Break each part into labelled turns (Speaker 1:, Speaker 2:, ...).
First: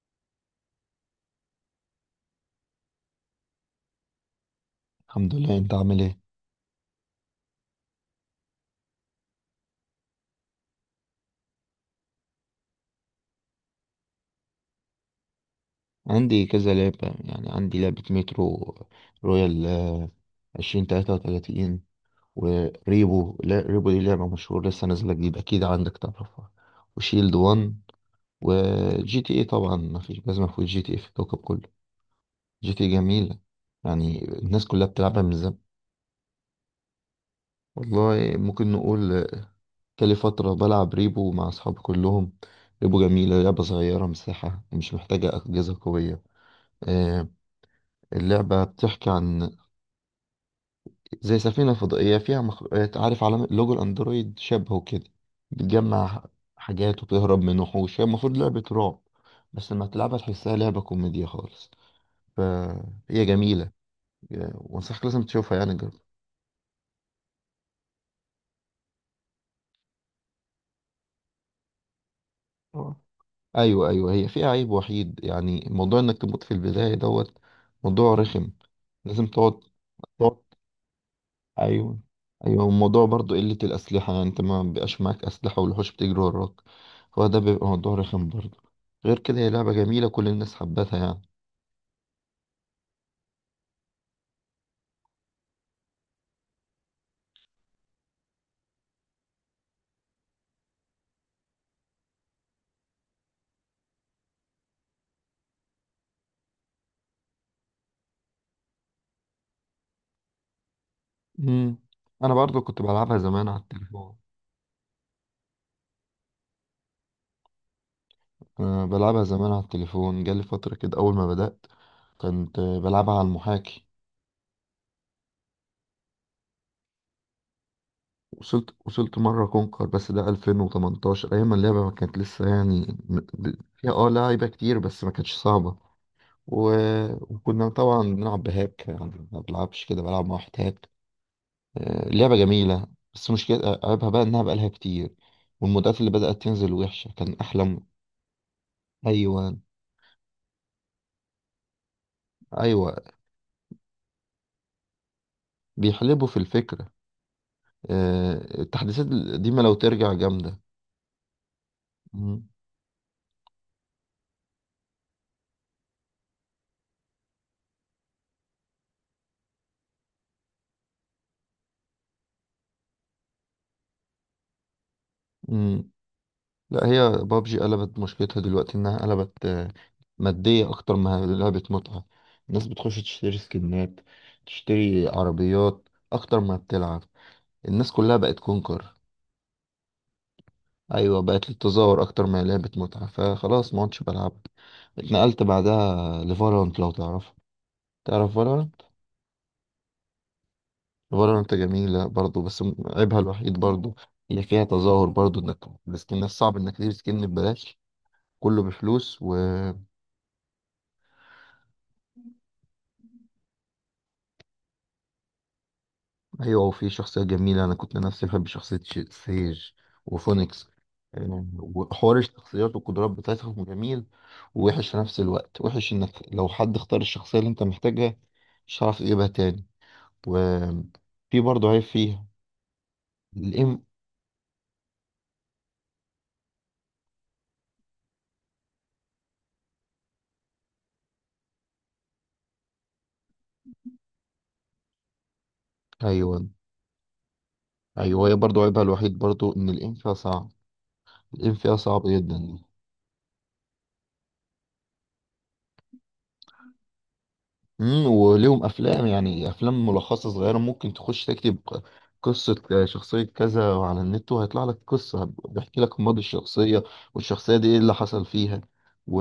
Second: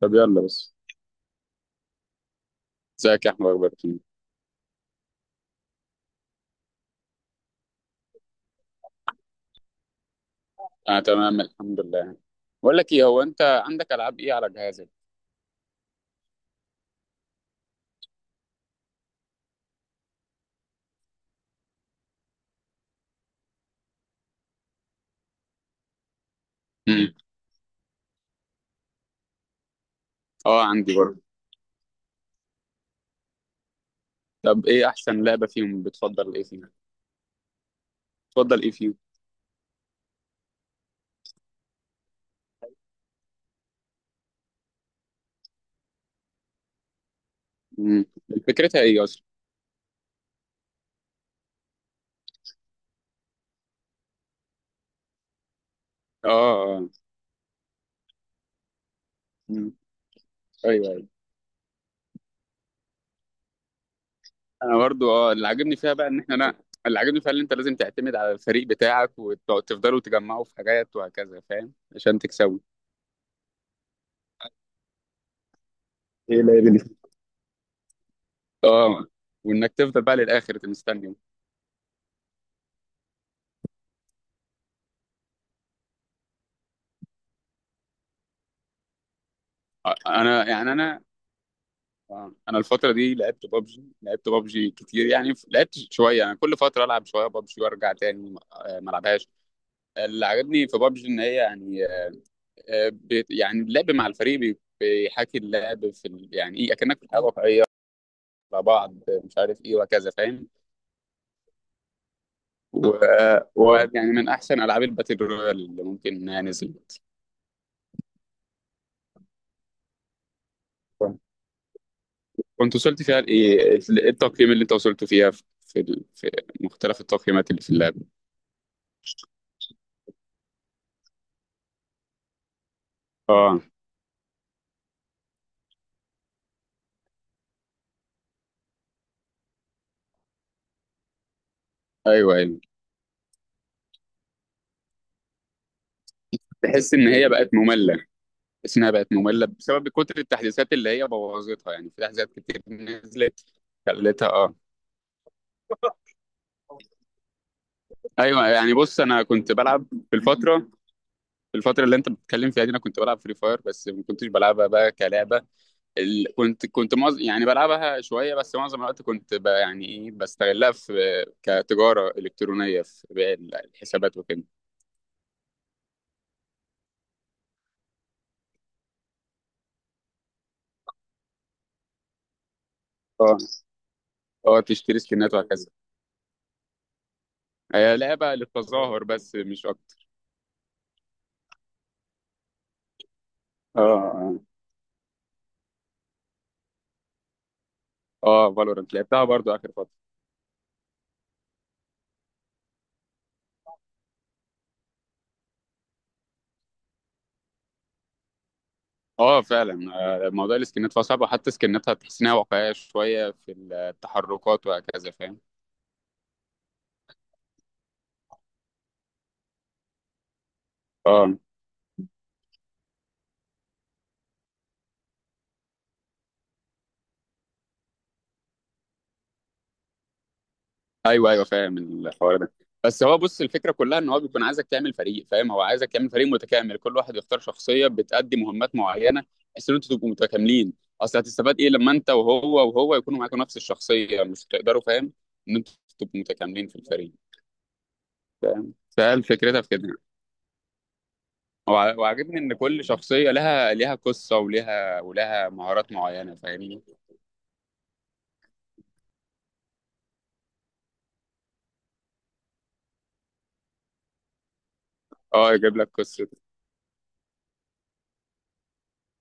Speaker 1: طب يلا بس، ازيك يا احمد، اخبارك إيه؟
Speaker 2: الحمد لله. انت عامل ايه؟
Speaker 1: انا تمام الحمد لله، يعني. بقول لك ايه، هو انت عندك العاب ايه على جهازك؟
Speaker 2: عندي كذا لعبة. يعني عندي لعبة مترو رويال، 2033. وريبو، لا، ريبو دي لعبة مشهورة لسه نازلة جديد، أكيد عندك تعرفها.
Speaker 1: امم.
Speaker 2: وشيلد وان. وجي تي ايه طبعا، مفيش، لازم
Speaker 1: اه
Speaker 2: مفيش جي تي
Speaker 1: عندي
Speaker 2: ايه في
Speaker 1: برضه.
Speaker 2: الكوكب كله. جي تي اي جميلة، يعني الناس
Speaker 1: طب
Speaker 2: كلها
Speaker 1: ايه
Speaker 2: بتلعبها
Speaker 1: احسن
Speaker 2: من
Speaker 1: لعبه
Speaker 2: زمان.
Speaker 1: فيهم؟ بتفضل ايه فيهم؟
Speaker 2: والله
Speaker 1: بتفضل ايه
Speaker 2: ممكن
Speaker 1: فيهم؟
Speaker 2: نقول، كان لي فترة بلعب ريبو مع أصحابي كلهم. ريبو جميلة، لعبة صغيرة مساحة، مش محتاجة أجهزة قوية. آه،
Speaker 1: امم.
Speaker 2: اللعبة
Speaker 1: فكرتها ايه
Speaker 2: بتحكي
Speaker 1: اصلا؟
Speaker 2: عن زي سفينة فضائية فيها مخلوقات، عارف على لوجو الأندرويد شبهه كده. بتجمع
Speaker 1: اه، اه،
Speaker 2: حاجات
Speaker 1: آه.
Speaker 2: وبتهرب من وحوش، هي المفروض لعبة رعب
Speaker 1: مم.
Speaker 2: بس لما تلعبها تحسها لعبة
Speaker 1: ايوه، ايوه.
Speaker 2: كوميديا خالص. فهي جميلة،
Speaker 1: انا
Speaker 2: وأنصحك
Speaker 1: برضه،
Speaker 2: لازم
Speaker 1: اللي
Speaker 2: تشوفها، يعني
Speaker 1: عاجبني
Speaker 2: جرب.
Speaker 1: فيها بقى ان احنا، انا اللي عاجبني فيها ان انت لازم تعتمد على الفريق بتاعك وتفضلوا تجمعوا في حاجات وهكذا، فاهم؟ عشان تكسبوا.
Speaker 2: اه، أيوة أيوة، هي فيها عيب وحيد يعني، موضوع إنك
Speaker 1: ايه
Speaker 2: تموت في
Speaker 1: اللعبه دي؟
Speaker 2: البداية دوت. موضوع رخم،
Speaker 1: اه.
Speaker 2: لازم تقعد.
Speaker 1: وانك تفضل بقى للاخر مستني.
Speaker 2: ايوه ايوه، الموضوع برضو قلة الأسلحة، يعني انت ما بيبقاش معاك أسلحة والوحوش بتجري وراك. هو ده بيبقى موضوع رخم برضو. غير كده هي لعبة جميلة، كل
Speaker 1: انا
Speaker 2: الناس
Speaker 1: يعني
Speaker 2: حبتها
Speaker 1: انا.
Speaker 2: يعني.
Speaker 1: آه. انا الفتره دي لعبت بابجي كتير، يعني لعبت شويه، يعني كل فتره العب شويه بابجي وارجع تاني، ما العبهاش. اللي عجبني في بابجي ان هي يعني يعني اللعب مع الفريق بيحاكي اللعب في يعني ايه، اكنك في الحياه الواقعيه مع بعض، مش عارف ايه وهكذا، فاهم؟
Speaker 2: امم انا برضو كنت بلعبها
Speaker 1: ويعني
Speaker 2: زمان على
Speaker 1: و... ويعني
Speaker 2: التليفون.
Speaker 1: من احسن العاب الباتل رويال اللي ممكن انها نزلت.
Speaker 2: انا بلعبها زمان على التليفون، جالي فترة كده اول ما بدأت كنت
Speaker 1: كنت وصلت
Speaker 2: بلعبها
Speaker 1: فيها
Speaker 2: على
Speaker 1: لايه؟ إيه
Speaker 2: المحاكي.
Speaker 1: التقييم اللي انت وصلت فيها في مختلف التقييمات اللي في اللعبه؟
Speaker 2: وصلت مرة كونكر، بس ده 2018، ايام ما اللعبة ما كانت لسه يعني
Speaker 1: اه.
Speaker 2: فيها لعيبة كتير بس ما كانتش صعبة. و... وكنا طبعا بنلعب بهاك، يعني ما بلعبش كده، بلعب مع واحد هاك.
Speaker 1: ايوه،
Speaker 2: لعبة
Speaker 1: ايوه.
Speaker 2: جميلة، بس مشكلة عيبها بقى إنها بقالها كتير، والمودات اللي بدأت تنزل
Speaker 1: تحس
Speaker 2: وحشة.
Speaker 1: ان هي
Speaker 2: كان
Speaker 1: بقت
Speaker 2: أحلى.
Speaker 1: ممله تحس انها بقت ممله
Speaker 2: أيوة
Speaker 1: بسبب كتر التحديثات اللي هي بوظتها، يعني في تحديثات كتير
Speaker 2: أيوة،
Speaker 1: نزلت خلتها، اه.
Speaker 2: بيحلبوا في الفكرة.
Speaker 1: ايوه، يعني بص،
Speaker 2: التحديثات
Speaker 1: انا كنت
Speaker 2: القديمة لو
Speaker 1: بلعب
Speaker 2: ترجع
Speaker 1: في الفتره
Speaker 2: جامدة.
Speaker 1: في الفتره اللي انت
Speaker 2: مم.
Speaker 1: بتتكلم فيها دي. انا كنت بلعب فري فاير، بس ما كنتش بلعبها بقى كلعبه. ال... كنت كنت معظ... يعني بلعبها شويه، بس معظم الوقت كنت يعني ايه، بستغلها في كتجاره الكترونيه، في بيع الحسابات وكده.
Speaker 2: مم. لا، هي بابجي قلبت مشكلتها دلوقتي، إنها قلبت مادية أكتر ما هي لعبة متعة. الناس بتخش تشتري
Speaker 1: اه.
Speaker 2: سكنات،
Speaker 1: اه. تشتري
Speaker 2: تشتري
Speaker 1: سكنات وهكذا.
Speaker 2: عربيات أكتر ما بتلعب. الناس
Speaker 1: هي
Speaker 2: كلها
Speaker 1: لعبه
Speaker 2: بقت كونكر.
Speaker 1: للتظاهر، بس مش اكتر.
Speaker 2: ايوه بقت للتظاهر اكتر ما هي لعبة متعة، فخلاص ما عدتش
Speaker 1: اه.
Speaker 2: بلعبها. اتنقلت بعدها لفالورانت، لو تعرفها. تعرف
Speaker 1: اه،
Speaker 2: فالورانت؟
Speaker 1: فالورنت لعبتها برضو اخر فتره.
Speaker 2: فالورانت جميلة برضو بس عيبها الوحيد برضو، هي فيها تظاهر برضو، انك السكنات صعب انك تجيب سكن ببلاش، كله بفلوس.
Speaker 1: اه، فعلا. موضوع السكنات فصعب، وحتى سكناتها تحس انها واقعيه شويه في التحركات وهكذا، فاهم؟
Speaker 2: ايوه، وفي شخصيه جميله، انا كنت نفسي بحب شخصيه سيج وفونيكس.
Speaker 1: اه،
Speaker 2: وحوار الشخصيات والقدرات بتاعتهم جميل، ووحش في نفس الوقت. وحش انك لو حد اختار الشخصيه اللي انت محتاجها مش هتعرف تجيبها تاني.
Speaker 1: ايوه،
Speaker 2: وفي
Speaker 1: ايوه،
Speaker 2: برضه
Speaker 1: فاهم
Speaker 2: عيب فيها،
Speaker 1: الحوار ده. بس هو، بص، الفكره
Speaker 2: الام.
Speaker 1: كلها ان هو بيكون عايزك تعمل فريق، فاهم؟ هو عايزك تعمل فريق متكامل، كل واحد يختار شخصيه بتأدي مهمات معينه، بحيث ان انتوا تبقوا متكاملين. اصل هتستفاد ايه لما انت وهو يكونوا معاكم نفس الشخصيه؟ مش هتقدروا، فاهم؟ ان انتوا تبقوا
Speaker 2: ايوه
Speaker 1: متكاملين في الفريق.
Speaker 2: ايوه، هي برضه
Speaker 1: فاهم؟
Speaker 2: عيبها الوحيد
Speaker 1: فهل
Speaker 2: برضه
Speaker 1: فكرتها
Speaker 2: ان
Speaker 1: في كده.
Speaker 2: الام فيها صعب. الام فيها صعب
Speaker 1: وعاجبني ان
Speaker 2: جدا.
Speaker 1: كل شخصيه لها قصه، ولها مهارات معينه، فاهمني؟
Speaker 2: وليهم افلام، يعني افلام ملخصه صغيره، ممكن تخش تكتب قصه شخصيه كذا على النت، وهيطلع لك قصه
Speaker 1: اه، يجيب
Speaker 2: بيحكي
Speaker 1: لك
Speaker 2: لك ماضي
Speaker 1: قصه.
Speaker 2: الشخصيه والشخصيه دي ايه اللي حصل فيها. و...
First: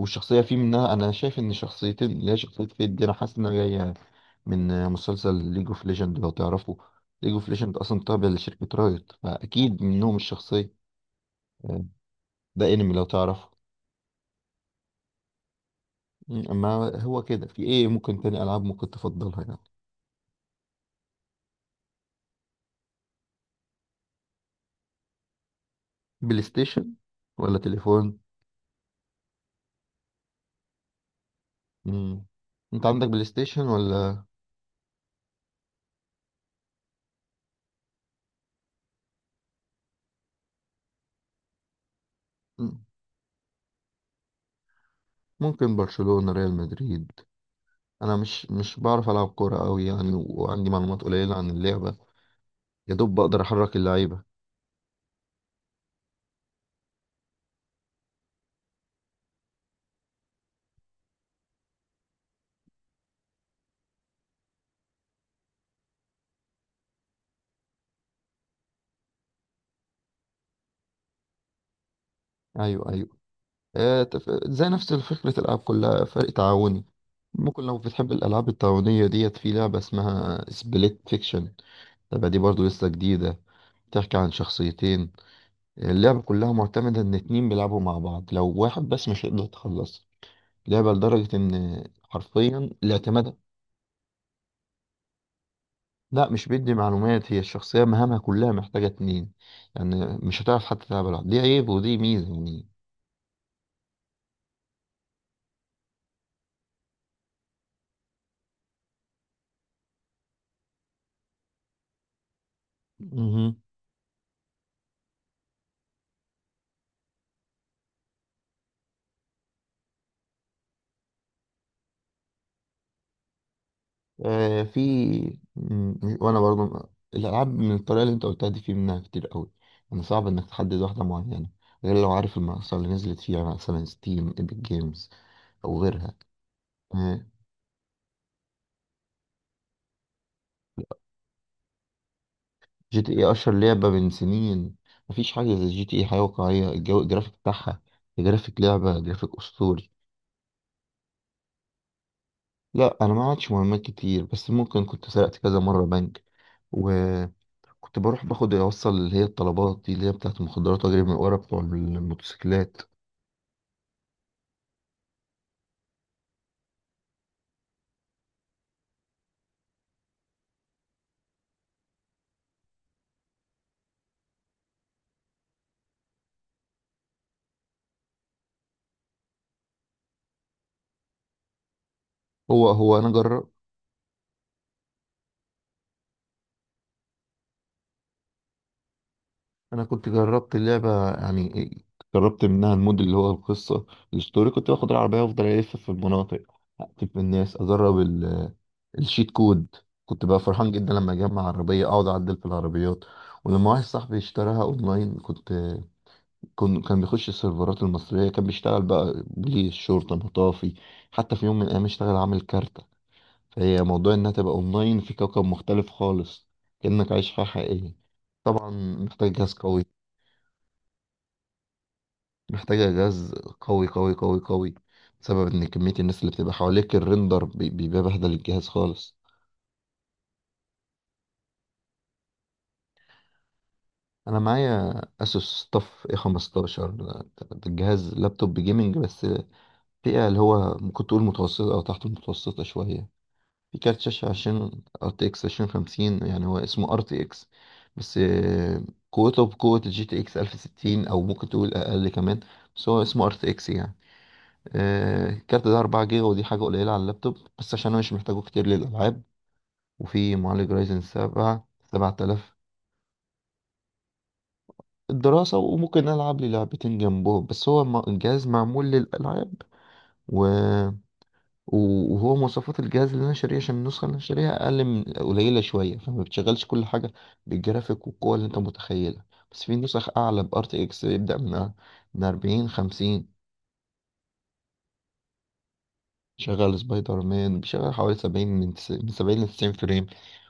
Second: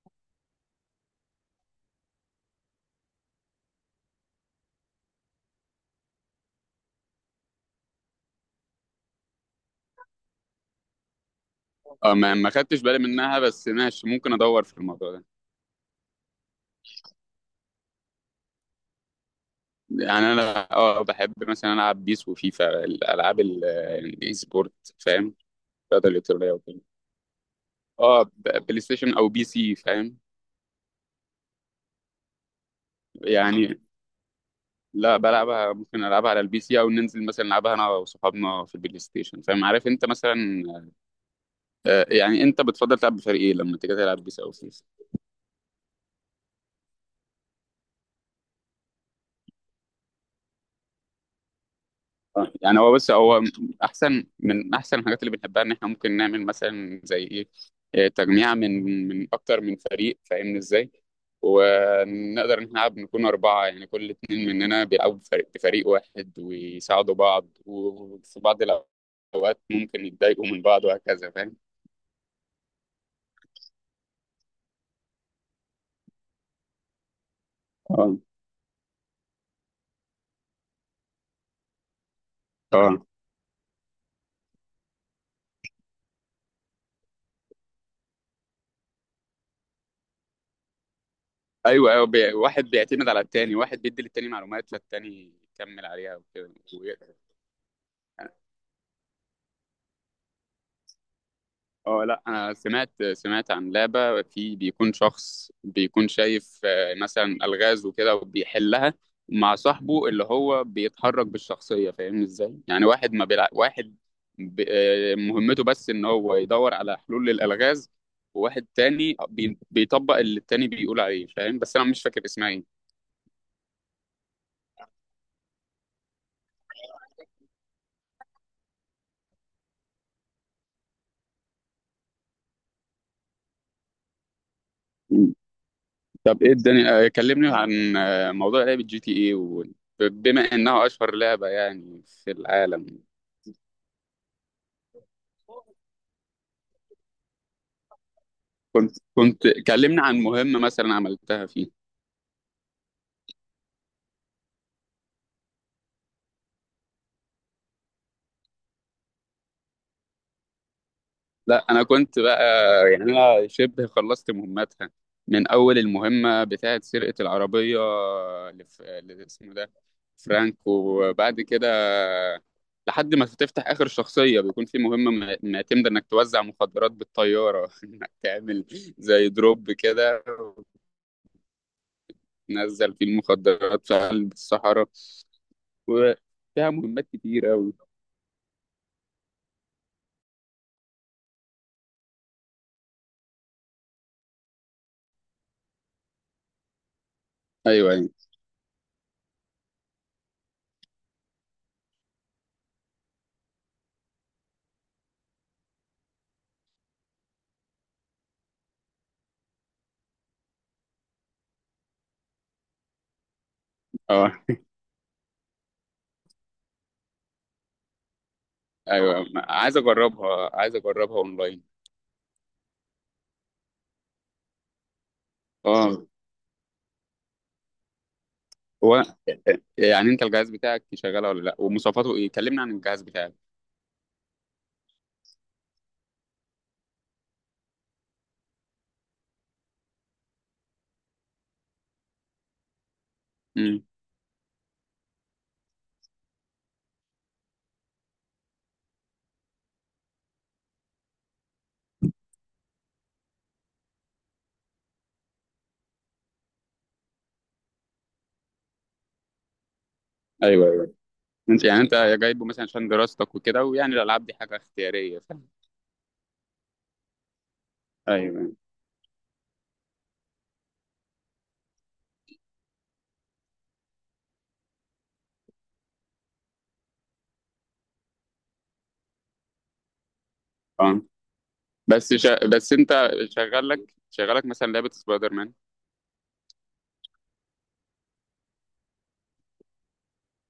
Speaker 2: والشخصيه في منها انا شايف ان شخصيتين، اللي هي شخصيه فيد دي انا حاسس انها جايه من مسلسل ليج اوف ليجند، لو تعرفه. ليج اوف ليجند اصلا تابع لشركه رايت، فاكيد منهم الشخصيه. آه،
Speaker 1: اه، ما
Speaker 2: ده
Speaker 1: خدتش
Speaker 2: انمي،
Speaker 1: بالي
Speaker 2: لو
Speaker 1: منها،
Speaker 2: تعرفه.
Speaker 1: بس ماشي، ممكن ادور في الموضوع ده.
Speaker 2: اما هو كده، في ايه ممكن تاني العاب ممكن تفضلها يعني؟
Speaker 1: يعني انا، بحب مثلا العب بيس وفيفا، الالعاب الاي سبورت، فاهم؟ الرياضه
Speaker 2: بلاي
Speaker 1: الالكترونيه وكده.
Speaker 2: ستيشن ولا تليفون؟
Speaker 1: اه، بلاي ستيشن او بي سي، فاهم؟
Speaker 2: مم. انت عندك بلاي ستيشن
Speaker 1: يعني
Speaker 2: ولا؟
Speaker 1: لا، بلعبها ممكن العبها على البي سي، او ننزل مثلا نلعبها انا وصحابنا في البلاي ستيشن، فاهم؟ عارف انت مثلا. يعني انت
Speaker 2: مم.
Speaker 1: بتفضل تلعب بفريق ايه لما تيجي تلعب بيس او فيفا؟
Speaker 2: ممكن برشلونة، ريال مدريد. انا مش بعرف العب كورة قوي يعني، وعندي معلومات قليلة عن اللعبة.
Speaker 1: يعني هو،
Speaker 2: يا
Speaker 1: بس
Speaker 2: دوب
Speaker 1: هو
Speaker 2: بقدر احرك اللعيبة.
Speaker 1: احسن الحاجات اللي بنحبها، ان احنا ممكن نعمل مثلا زي ايه، إيه، تجميع من اكتر من فريق، فاهمني ازاي؟ ونقدر ان احنا نلعب نكون اربعه، يعني كل اتنين مننا بيلعبوا بفريق واحد ويساعدوا بعض، وفي بعض الاوقات ممكن يتضايقوا من بعض وهكذا، فاهم؟
Speaker 2: ايوه ايوه، زي نفس فكرة الالعاب كلها، فرق تعاوني. ممكن لو بتحب
Speaker 1: اه،
Speaker 2: الالعاب التعاونية ديت، في لعبة اسمها سبليت فيكشن. اللعبة دي برضو لسه
Speaker 1: اه،
Speaker 2: جديدة، بتحكي عن شخصيتين. اللعبة كلها معتمدة ان اتنين بيلعبوا مع بعض، لو واحد بس مش هيقدر يتخلص. لعبة لدرجة إن
Speaker 1: ايوه، ايوه. واحد
Speaker 2: حرفيا
Speaker 1: بيعتمد على
Speaker 2: الاعتماد.
Speaker 1: التاني، واحد بيدي للتاني معلومات فالتاني يكمل عليها
Speaker 2: لا،
Speaker 1: وكده.
Speaker 2: مش بيدي معلومات، هي الشخصية مهامها كلها محتاجة اتنين. يعني مش هتعرف حتى تلعب لوحدك، دي عيب ودي
Speaker 1: اه، لا،
Speaker 2: ميزة
Speaker 1: انا
Speaker 2: يعني.
Speaker 1: سمعت عن لعبه في بيكون شخص بيكون شايف مثلا الغاز وكده وبيحلها مع صاحبه اللي هو بيتحرك بالشخصيه، فاهمني ازاي؟ يعني واحد ما بيلع...
Speaker 2: مهم.
Speaker 1: واحد ب... آه، مهمته بس ان هو يدور على حلول للالغاز، وواحد تاني بيطبق اللي التاني بيقول عليه، فاهم؟ بس انا مش فاكر اسمها ايه.
Speaker 2: آه في وأنا برضو الألعاب من الطريقة اللي أنت قلتها دي في منها كتير قوي، يعني صعب إنك تحدد واحدة معينة، غير لو عارف المنصة اللي نزلت فيها، مثلا ستيم، ايبك جيمز، أو غيرها.
Speaker 1: طب ايه الدنيا،
Speaker 2: آه
Speaker 1: كلمني عن موضوع لعبه جي تي اي بما انها اشهر لعبه يعني في العالم.
Speaker 2: جي تي اي اشهر لعبه من سنين. مفيش حاجه زي جي تي اي، حاجه واقعيه، الجو، الجرافيك بتاعها، جرافيك
Speaker 1: كنت
Speaker 2: لعبه، جرافيك
Speaker 1: كنت
Speaker 2: اسطوري.
Speaker 1: كلمنا عن مهمة مثلا عملتها فيه.
Speaker 2: لا، انا ما عادش مهمات كتير، بس ممكن كنت سرقت كذا مره بنك. وكنت بروح باخد، اوصل اللي هي الطلبات دي اللي هي بتاعت المخدرات، واجري من ورا بتوع
Speaker 1: لا، أنا كنت بقى،
Speaker 2: الموتوسيكلات.
Speaker 1: يعني أنا شبه خلصت مهمتها. من أول المهمة بتاعة سرقة العربية، اللي اسمه ده فرانك، وبعد كده لحد ما تفتح آخر شخصية، بيكون في مهمة معتمدة إنك توزع مخدرات بالطيارة إنك تعمل زي دروب كده،
Speaker 2: هو
Speaker 1: وتنزل
Speaker 2: هو
Speaker 1: فيه
Speaker 2: انا جرب.
Speaker 1: المخدرات في قلب الصحراء، وفيها مهمات كتير أوي.
Speaker 2: انا كنت جربت اللعبه يعني، جربت منها المود اللي هو القصه، الستوري. كنت باخد العربيه وافضل الف في المناطق، اقتل في الناس،
Speaker 1: أيوه،
Speaker 2: اجرب
Speaker 1: أيوه.
Speaker 2: الشيت كود. كنت بقى فرحان جدا لما اجمع عربيه، اقعد اعدل في العربيات. ولما واحد صاحبي اشتراها اونلاين، كنت كان بيخش السيرفرات المصريه، كان بيشتغل بقى بوليس، شرطه، مطافي. حتى في يوم من الايام اشتغل عامل كارته. فهي موضوع
Speaker 1: آه.
Speaker 2: انها تبقى اونلاين في كوكب مختلف خالص، كانك عايش حياه حقيقيه. طبعا
Speaker 1: ايوه،
Speaker 2: محتاج جهاز
Speaker 1: عايز
Speaker 2: قوي،
Speaker 1: اجربها عايز اجربها اونلاين.
Speaker 2: محتاجة جهاز قوي قوي قوي قوي، بسبب ان كمية
Speaker 1: اه،
Speaker 2: الناس اللي بتبقى حواليك، الريندر بيبقى بهدل الجهاز
Speaker 1: هو
Speaker 2: خالص.
Speaker 1: يعني انت الجهاز بتاعك شغاله ولا لا؟ ومواصفاته ايه؟ كلمنا عن الجهاز بتاعك.
Speaker 2: انا معايا اسوس طف اي 15 ده. ده الجهاز لابتوب جيمنج بس، فئة اللي هو ممكن تقول متوسطة او تحت المتوسطة شوية. في
Speaker 1: امم.
Speaker 2: كارت شاشة، عشان ار تي اكس 2050، يعني هو اسمه ار تي اكس بس، قوته بقوة الجي تي اكس 1060، او ممكن تقول اقل كمان، بس هو اسمه ار تي اكس يعني. الكارت ده 4 جيجا، ودي حاجة قليلة على اللابتوب، بس عشان أنا مش محتاجه كتير للألعاب. وفي
Speaker 1: ايوه،
Speaker 2: معالج
Speaker 1: ايوه.
Speaker 2: رايزن
Speaker 1: انت
Speaker 2: 7
Speaker 1: يعني انت جايبه
Speaker 2: 7000.
Speaker 1: مثلا عشان دراستك وكده، ويعني الالعاب دي حاجه اختياريه، فاهم؟
Speaker 2: الدراسة وممكن ألعب لي لعبتين جنبه، بس هو الجهاز
Speaker 1: ايوه.
Speaker 2: معمول للألعاب. و... وهو مواصفات الجهاز اللي أنا شاريه، عشان النسخة اللي أنا شاريها أقل من قليلة شوية فما بتشغلش كل حاجة بالجرافيك والقوة اللي أنت متخيلها. بس في نسخ أعلى ب
Speaker 1: اه،
Speaker 2: RTX، بيبدأ من من 40،
Speaker 1: بس انت
Speaker 2: 50.
Speaker 1: شغالك مثلا لعبه سبايدر مان.
Speaker 2: شغال سبايدر مان، بيشغل حوالي 70، من من 70-90 فريم.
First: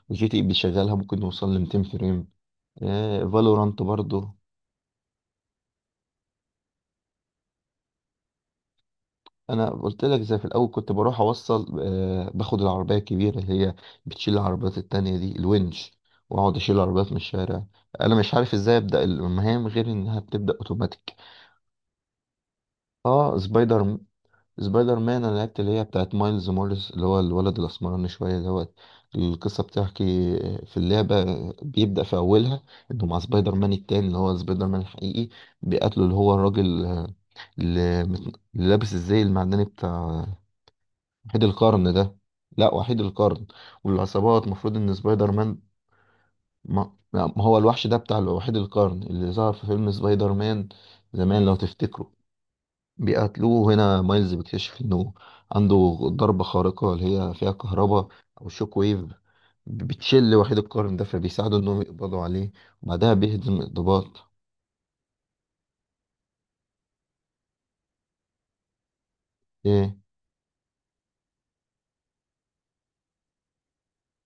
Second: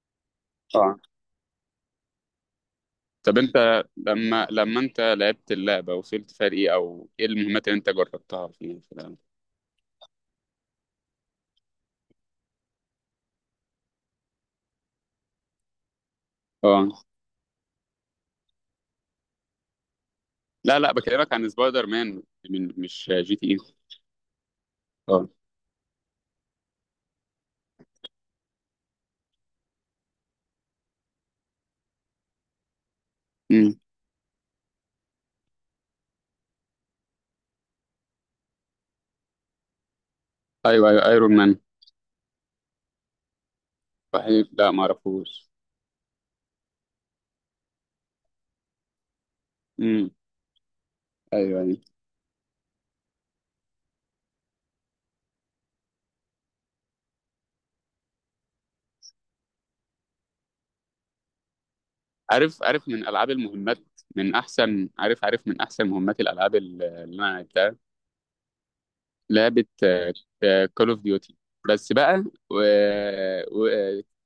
Speaker 2: وجي تي بيشغلها
Speaker 1: اه.
Speaker 2: ممكن نوصل لـ200 فريم.
Speaker 1: طب
Speaker 2: فالورانت
Speaker 1: انت
Speaker 2: برضو.
Speaker 1: لما انت لعبت اللعبه، وصلت فرق ايه او ايه المهمات اللي انت جربتها فيها في اللعبة؟
Speaker 2: أنا قلت لك زي في الأول، كنت بروح، أوصل باخد العربية الكبيرة اللي هي بتشيل العربيات التانية، دي الونش. وأقعد أشيل
Speaker 1: اه،
Speaker 2: العربيات من الشارع. أنا مش عارف إزاي أبدأ المهام غير إنها بتبدأ
Speaker 1: لا، لا،
Speaker 2: أوتوماتيك.
Speaker 1: بكلمك عن سبايدر مان، من مش جي
Speaker 2: أه
Speaker 1: تي اي.
Speaker 2: سبايدر سبايدر مان
Speaker 1: اه.
Speaker 2: انا لعبت اللي هي بتاعت مايلز موريس، اللي هو الولد الاسمراني شويه دوت. القصه بتحكي في اللعبه، بيبدا في اولها انه مع سبايدر مان
Speaker 1: امم.
Speaker 2: التاني اللي هو سبايدر مان الحقيقي، بيقاتله اللي هو الراجل، اللي اللي لابس الزي المعدني بتاع
Speaker 1: ايوه، ايوه، ايرون
Speaker 2: وحيد
Speaker 1: مان.
Speaker 2: القرن ده. لا، وحيد القرن والعصابات
Speaker 1: صحيح، لا
Speaker 2: المفروض
Speaker 1: ما
Speaker 2: ان سبايدر
Speaker 1: اعرفوش.
Speaker 2: مان، ما لا، ما هو الوحش ده بتاع وحيد القرن اللي ظهر في فيلم
Speaker 1: امم.
Speaker 2: سبايدر مان زمان، لو
Speaker 1: ايوه، ايوه.
Speaker 2: تفتكروا. بيقتلوه، هنا مايلز بيكتشف انه عنده ضربة خارقة اللي هي فيها كهرباء او شوك ويف، بتشل وحيد القرن ده، فبيساعدوا انهم يقبضوا عليه.
Speaker 1: عارف، عارف من
Speaker 2: وبعدها
Speaker 1: العاب
Speaker 2: بيهدم
Speaker 1: المهمات.
Speaker 2: الضباط.
Speaker 1: من احسن، عارف، عارف من احسن مهمات الالعاب اللي انا لعبتها. لعبه
Speaker 2: ايه.
Speaker 1: كول اوف ديوتي، بس بقى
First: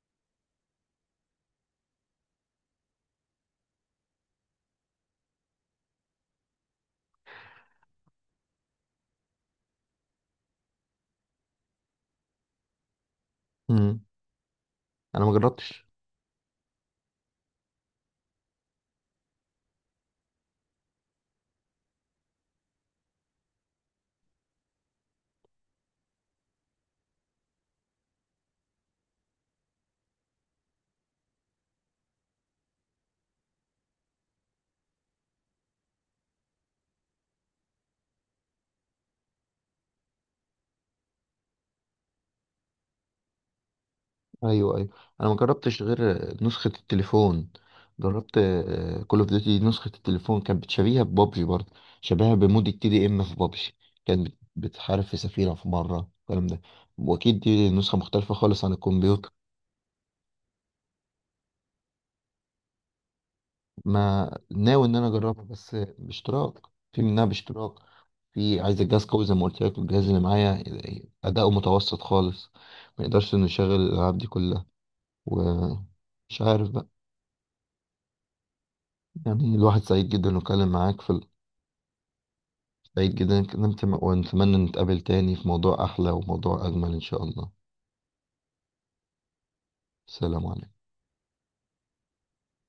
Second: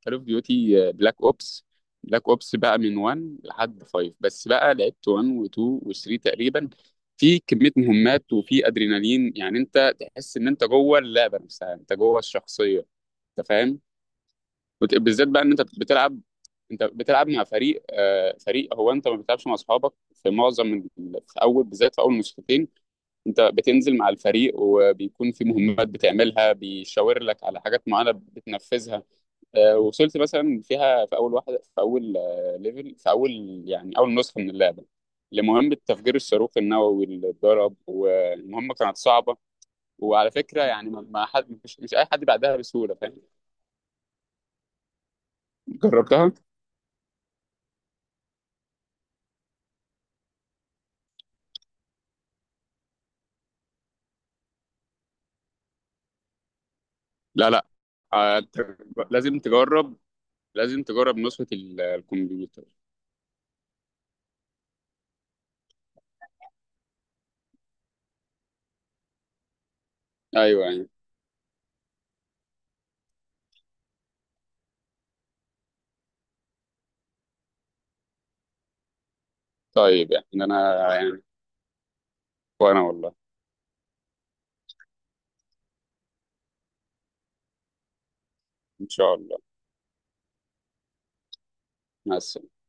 Speaker 1: كول اوف ديوتي بلاك اوبس. بلاك اوبس بقى من 1 لحد 5، بس بقى لعبت 1 و2 و3 تقريبا. في كميه مهمات وفي ادرينالين، يعني انت تحس ان انت جوه اللعبه نفسها، انت جوه الشخصيه، انت فاهم؟
Speaker 2: مم. انا
Speaker 1: بالذات
Speaker 2: ما
Speaker 1: بقى ان انت
Speaker 2: جربتش.
Speaker 1: بتلعب انت بتلعب مع فريق. هو انت ما بتلعبش مع اصحابك في معظم في اول، بالذات في اول نسختين. انت بتنزل مع الفريق، وبيكون في مهمات بتعملها بيشاور لك على حاجات معينه بتنفذها. وصلت مثلا فيها في اول واحده، في اول ليفل، في اول يعني اول نسخه من اللعبه، لمهمه تفجير الصاروخ النووي اللي اتضرب، والمهمه كانت صعبه، وعلى فكره يعني ما حد مش اي حد بعدها بسهوله، فاهم؟
Speaker 2: ايوه ايوه، انا ما جربتش غير
Speaker 1: جربتها.
Speaker 2: نسخة التليفون. جربت كول اوف ديوتي نسخة التليفون، كانت بتشبيهها ببابجي برضه، شبيهها بمود التي دي ام في بابجي. كانت بتحارب في سفينة في مرة الكلام ده. واكيد
Speaker 1: لا، لا.
Speaker 2: دي نسخة مختلفة
Speaker 1: آه،
Speaker 2: خالص عن
Speaker 1: ت-
Speaker 2: الكمبيوتر.
Speaker 1: لازم تجرب لازم تجرب نسخة الكمبيوتر.
Speaker 2: ما ناوي ان انا اجربها بس باشتراك، في منها باشتراك. في، عايز الجهاز قوي زي ما قلت لك، والجهاز اللي معايا
Speaker 1: ايوه، يعني
Speaker 2: اداؤه متوسط خالص، ما يقدرش انه يشغل الالعاب دي كلها. ومش عارف بقى. يعني الواحد سعيد
Speaker 1: طيب، يعني
Speaker 2: جدا انه اتكلم
Speaker 1: انا،
Speaker 2: معاك
Speaker 1: يعني وانا، والله
Speaker 2: سعيد جدا إني اتكلمت ونتمنى نتقابل تاني في موضوع احلى وموضوع اجمل ان شاء الله.
Speaker 1: ان شاء الله.
Speaker 2: سلام عليكم.
Speaker 1: مع السلامة.